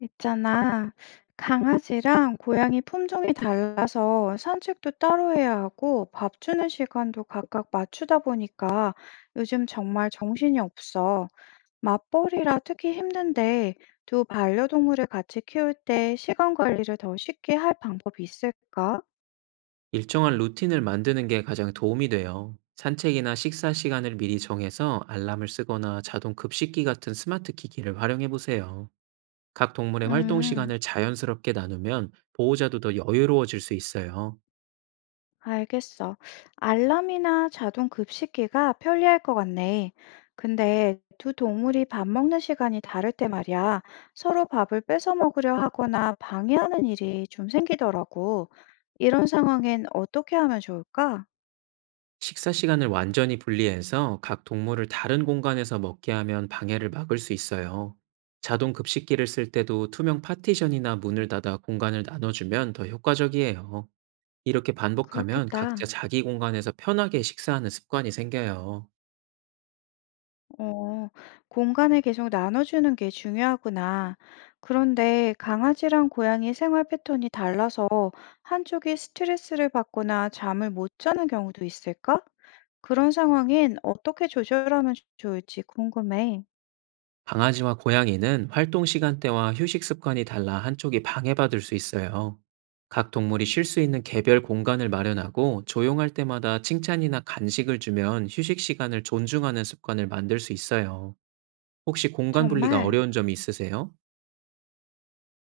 있잖아. 강아지랑 고양이 품종이 달라서 산책도 따로 해야 하고 밥 주는 시간도 각각 맞추다 보니까 요즘 정말 정신이 없어. 맞벌이라 특히 힘든데 두 반려동물을 같이 키울 때 시간 관리를 더 쉽게 할 방법이 있을까? 일정한 루틴을 만드는 게 가장 도움이 돼요. 산책이나 식사 시간을 미리 정해서 알람을 쓰거나 자동 급식기 같은 스마트 기기를 활용해 보세요. 각 동물의 활동 음. 시간을 자연스럽게 나누면 보호자도 더 여유로워질 수 있어요. 알겠어. 알람이나 자동 급식기가 편리할 것 같네. 근데 두 동물이 밥 먹는 시간이 다를 때 말이야. 서로 밥을 뺏어 먹으려 하거나 방해하는 일이 좀 생기더라고. 이런 상황엔 어떻게 하면 좋을까? 식사 시간을 완전히 분리해서 각 동물을 다른 공간에서 먹게 하면 방해를 막을 수 있어요. 자동 급식기를 쓸 때도 투명 파티션이나 문을 닫아 공간을 나눠주면 더 효과적이에요. 이렇게 반복하면 각자 그렇겠다. 자기 공간에서 편하게 식사하는 습관이 생겨요. 어, 공간을 계속 나눠주는 게 중요하구나. 그런데 강아지랑 고양이 생활 패턴이 달라서 한쪽이 스트레스를 받거나 잠을 못 자는 경우도 있을까? 그런 상황엔 어떻게 조절하면 좋을지 궁금해. 강아지와 고양이는 활동 시간대와 휴식 습관이 달라 한쪽이 방해받을 수 있어요. 각 동물이 쉴 수 있는 개별 공간을 마련하고 조용할 때마다 칭찬이나 간식을 주면 휴식 시간을 존중하는 습관을 만들 수 있어요. 혹시 공간 분리가 정말? 어려운 점이 있으세요?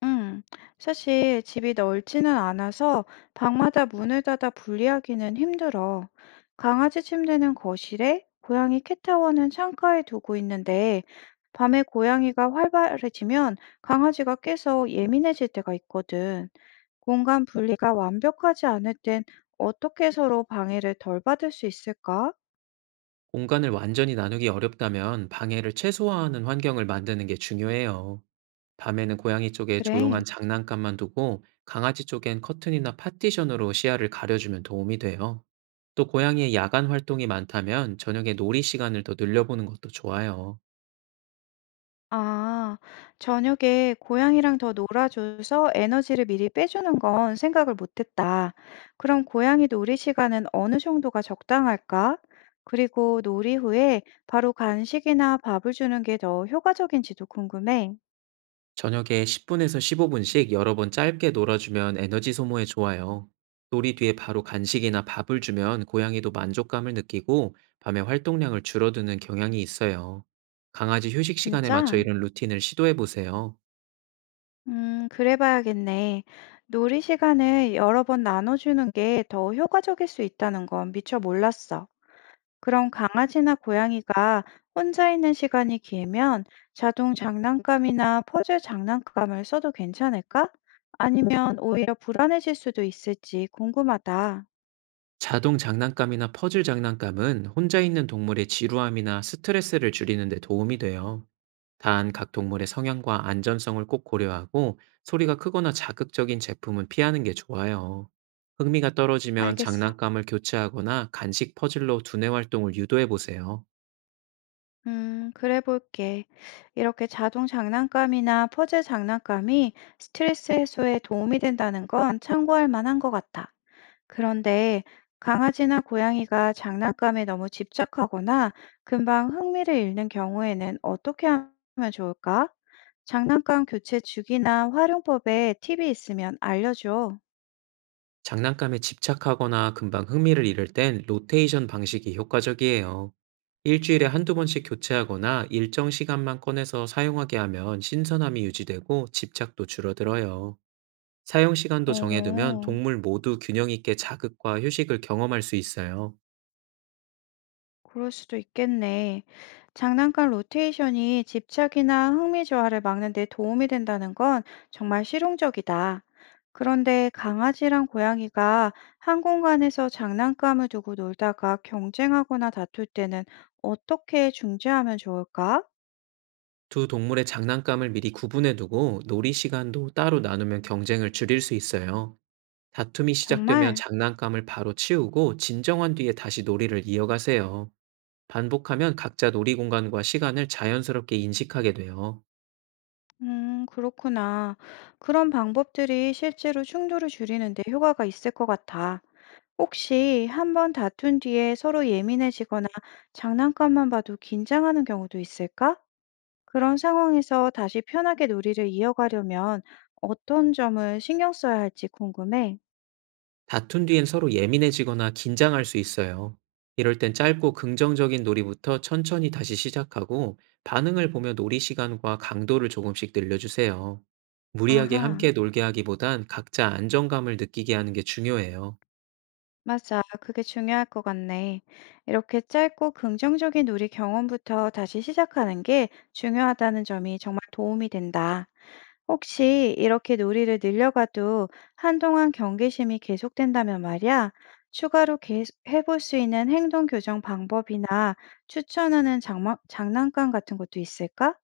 응. 사실 집이 넓지는 않아서 방마다 문을 닫아 분리하기는 힘들어. 강아지 침대는 거실에, 고양이 캣타워는 창가에 두고 있는데, 밤에 고양이가 활발해지면 강아지가 깨서 예민해질 때가 있거든. 공간 분리가 완벽하지 않을 땐 어떻게 서로 방해를 덜 받을 수 있을까? 공간을 완전히 나누기 어렵다면 방해를 최소화하는 환경을 만드는 게 중요해요. 밤에는 고양이 쪽에 그래. 조용한 장난감만 두고 강아지 쪽엔 커튼이나 파티션으로 시야를 가려주면 도움이 돼요. 또 고양이의 야간 활동이 많다면 저녁에 놀이 시간을 더 늘려보는 것도 좋아요. 아, 저녁에 고양이랑 더 놀아줘서 에너지를 미리 빼주는 건 생각을 못했다. 그럼 고양이 놀이 시간은 어느 정도가 적당할까? 그리고 놀이 후에 바로 간식이나 밥을 주는 게 더 효과적인지도 궁금해. 저녁에 10분에서 15분씩 여러 번 짧게 놀아주면 에너지 소모에 좋아요. 놀이 뒤에 바로 간식이나 밥을 주면 고양이도 만족감을 느끼고 밤에 활동량을 줄어드는 경향이 있어요. 강아지 휴식 시간에 맞춰 진짜? 이런 루틴을 시도해 보세요. 그래 봐야겠네. 놀이 시간을 여러 번 나눠주는 게 더 효과적일 수 있다는 건 미처 몰랐어. 그럼 강아지나 고양이가 혼자 있는 시간이 길면 자동 장난감이나 퍼즐 장난감을 써도 괜찮을까? 아니면 오히려 불안해질 수도 있을지 궁금하다. 자동 장난감이나 퍼즐 장난감은 혼자 있는 동물의 지루함이나 스트레스를 줄이는 데 도움이 돼요. 단, 각 동물의 성향과 안전성을 꼭 고려하고, 소리가 크거나 자극적인 제품은 피하는 게 좋아요. 흥미가 떨어지면 알겠어. 장난감을 교체하거나 간식 퍼즐로 두뇌 활동을 유도해 보세요. 그래 볼게. 이렇게 자동 장난감이나 퍼즐 장난감이 스트레스 해소에 도움이 된다는 건 참고할 만한 것 같아. 그런데 강아지나 고양이가 장난감에 너무 집착하거나 금방 흥미를 잃는 경우에는 어떻게 하면 좋을까? 장난감 교체 주기나 활용법에 팁이 있으면 알려줘. 장난감에 집착하거나 금방 흥미를 잃을 땐 로테이션 방식이 효과적이에요. 일주일에 한두 번씩 교체하거나 일정 시간만 꺼내서 사용하게 하면 신선함이 유지되고 집착도 줄어들어요. 사용 시간도 정해두면 어. 동물 모두 균형 있게 자극과 휴식을 경험할 수 있어요. 그럴 수도 있겠네. 장난감 로테이션이 집착이나 흥미 저하를 막는 데 도움이 된다는 건 정말 실용적이다. 그런데 강아지랑 고양이가 한 공간에서 장난감을 두고 놀다가 경쟁하거나 다툴 때는 어떻게 중재하면 좋을까? 두 동물의 장난감을 미리 구분해두고 놀이 시간도 따로 나누면 경쟁을 줄일 수 있어요. 다툼이 시작되면 정말? 장난감을 바로 치우고 진정한 뒤에 다시 놀이를 이어가세요. 반복하면 각자 놀이 공간과 시간을 자연스럽게 인식하게 돼요. 그렇구나. 그런 방법들이 실제로 충돌을 줄이는 데 효과가 있을 것 같아. 혹시 한번 다툰 뒤에 서로 예민해지거나 장난감만 봐도 긴장하는 경우도 있을까? 그런 상황에서 다시 편하게 놀이를 이어가려면 어떤 점을 신경 써야 할지 궁금해. 다툰 뒤엔 서로 예민해지거나 긴장할 수 있어요. 이럴 땐 짧고 긍정적인 놀이부터 천천히 다시 시작하고, 반응을 보며 놀이 시간과 강도를 조금씩 늘려주세요. 무리하게 아하, 함께 놀게 하기보단 각자 안정감을 느끼게 하는 게 중요해요. 맞아. 그게 중요할 것 같네. 이렇게 짧고 긍정적인 놀이 경험부터 다시 시작하는 게 중요하다는 점이 정말 도움이 된다. 혹시 이렇게 놀이를 늘려가도 한동안 경계심이 계속된다면 말이야, 추가로 계 해볼 수 있는 행동 교정 방법이나 추천하는 장난감 같은 것도 있을까?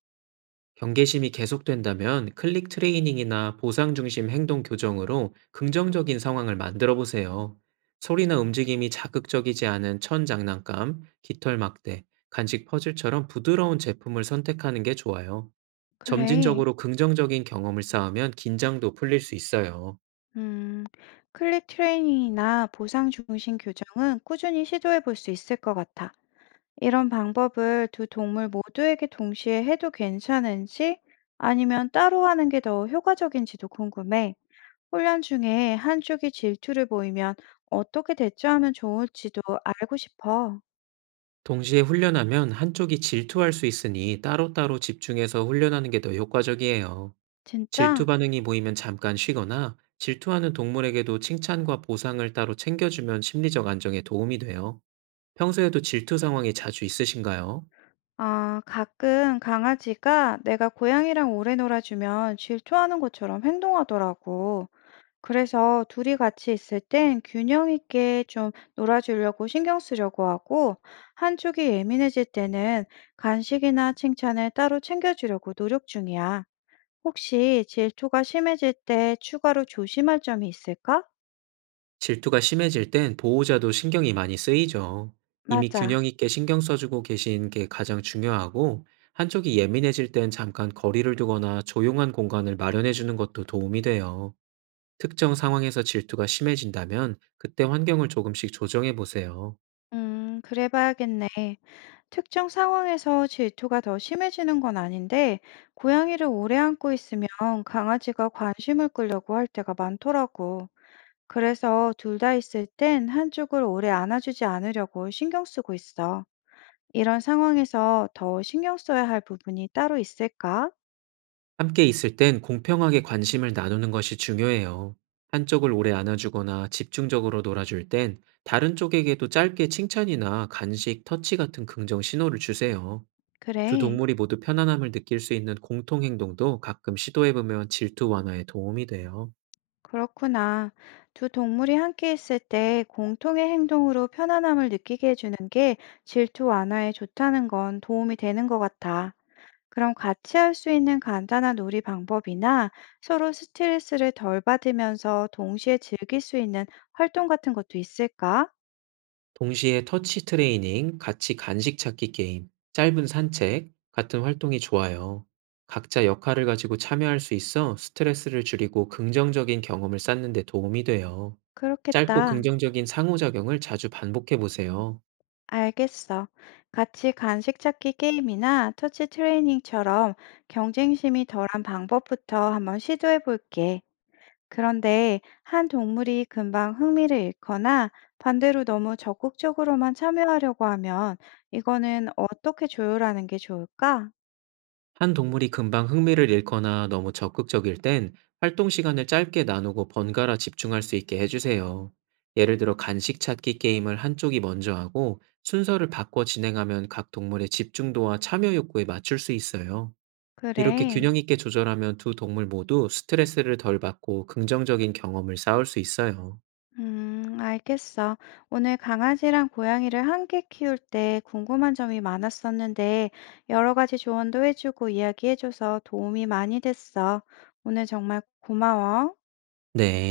경계심이 계속된다면 클릭 트레이닝이나 보상 중심 행동 교정으로 긍정적인 상황을 만들어 보세요. 소리나 움직임이 자극적이지 않은 천 장난감, 깃털 막대, 간식 퍼즐처럼 부드러운 제품을 선택하는 게 좋아요. 그래. 점진적으로 긍정적인 경험을 쌓으면 긴장도 풀릴 수 있어요. 음, 클릭 트레이닝이나 보상 중심 교정은 꾸준히 시도해 볼 수 있을 것 같아. 이런 방법을 두 동물 모두에게 동시에 해도 괜찮은지 아니면 따로 하는 게 더 효과적인지도 궁금해. 혼란 중에 한쪽이 질투를 보이면 어떻게 대처하면 좋을지도 알고 싶어. 동시에 훈련하면 한쪽이 질투할 수 있으니 따로따로 집중해서 훈련하는 게 더 효과적이에요. 질투 진짜? 반응이 보이면 잠깐 쉬거나 질투하는 동물에게도 칭찬과 보상을 따로 챙겨주면 심리적 안정에 도움이 돼요. 평소에도 질투 상황이 자주 있으신가요? 아, 가끔 강아지가 내가 고양이랑 오래 놀아주면 질투하는 것처럼 행동하더라고. 그래서 둘이 같이 있을 땐 균형 있게 좀 놀아주려고 신경 쓰려고 하고, 한쪽이 예민해질 때는 간식이나 칭찬을 따로 챙겨주려고 노력 중이야. 혹시 질투가 심해질 때 추가로 조심할 점이 있을까? 질투가 심해질 땐 보호자도 신경이 많이 쓰이죠. 이미 맞아. 균형 있게 신경 써주고 계신 게 가장 중요하고, 한쪽이 예민해질 땐 잠깐 거리를 두거나 조용한 공간을 마련해 주는 것도 도움이 돼요. 특정 상황에서 질투가 심해진다면 그때 환경을 조금씩 조정해 보세요. 그래 봐야겠네. 특정 상황에서 질투가 더 심해지는 건 아닌데, 고양이를 오래 안고 있으면 강아지가 관심을 끌려고 할 때가 많더라고. 그래서 둘 다 있을 땐 한쪽을 오래 안아주지 않으려고 신경 쓰고 있어. 이런 상황에서 더 신경 써야 할 부분이 따로 있을까? 함께 있을 땐 공평하게 관심을 나누는 것이 중요해요. 한쪽을 오래 안아주거나 집중적으로 놀아줄 땐 다른 쪽에게도 짧게 칭찬이나 간식, 터치 같은 긍정 신호를 주세요. 두 그래. 동물이 모두 편안함을 느낄 수 있는 공통 행동도 가끔 시도해보면 질투 완화에 도움이 돼요. 그렇구나. 두 동물이 함께 있을 때 공통의 행동으로 편안함을 느끼게 해주는 게 질투 완화에 좋다는 건 도움이 되는 것 같아. 그럼 같이 할 수 있는 간단한 놀이 방법이나 서로 스트레스를 덜 받으면서 동시에 즐길 수 있는 활동 같은 것도 있을까? 동시에 터치 트레이닝, 같이 간식 찾기 게임, 짧은 산책 같은 활동이 좋아요. 각자 역할을 가지고 참여할 수 있어 스트레스를 줄이고 긍정적인 경험을 쌓는 데 도움이 돼요. 짧고 그렇겠다. 긍정적인 상호작용을 자주 반복해 보세요. 알겠어. 같이 간식 찾기 게임이나 터치 트레이닝처럼 경쟁심이 덜한 방법부터 한번 시도해 볼게. 그런데 한 동물이 금방 흥미를 잃거나 반대로 너무 적극적으로만 참여하려고 하면 이거는 어떻게 조율하는 게 좋을까? 한 동물이 금방 흥미를 잃거나 너무 적극적일 땐 활동 시간을 짧게 나누고 번갈아 집중할 수 있게 해주세요. 예를 들어 간식 찾기 게임을 한쪽이 먼저 하고 순서를 바꿔 진행하면 각 동물의 집중도와 참여 욕구에 맞출 수 있어요. 이렇게 그래. 균형 있게 조절하면 두 동물 모두 스트레스를 덜 받고 긍정적인 경험을 쌓을 수 있어요. 알겠어. 오늘 강아지랑 고양이를 함께 키울 때 궁금한 점이 많았었는데 여러 가지 조언도 해주고 이야기해줘서 도움이 많이 됐어. 오늘 정말 고마워. 네.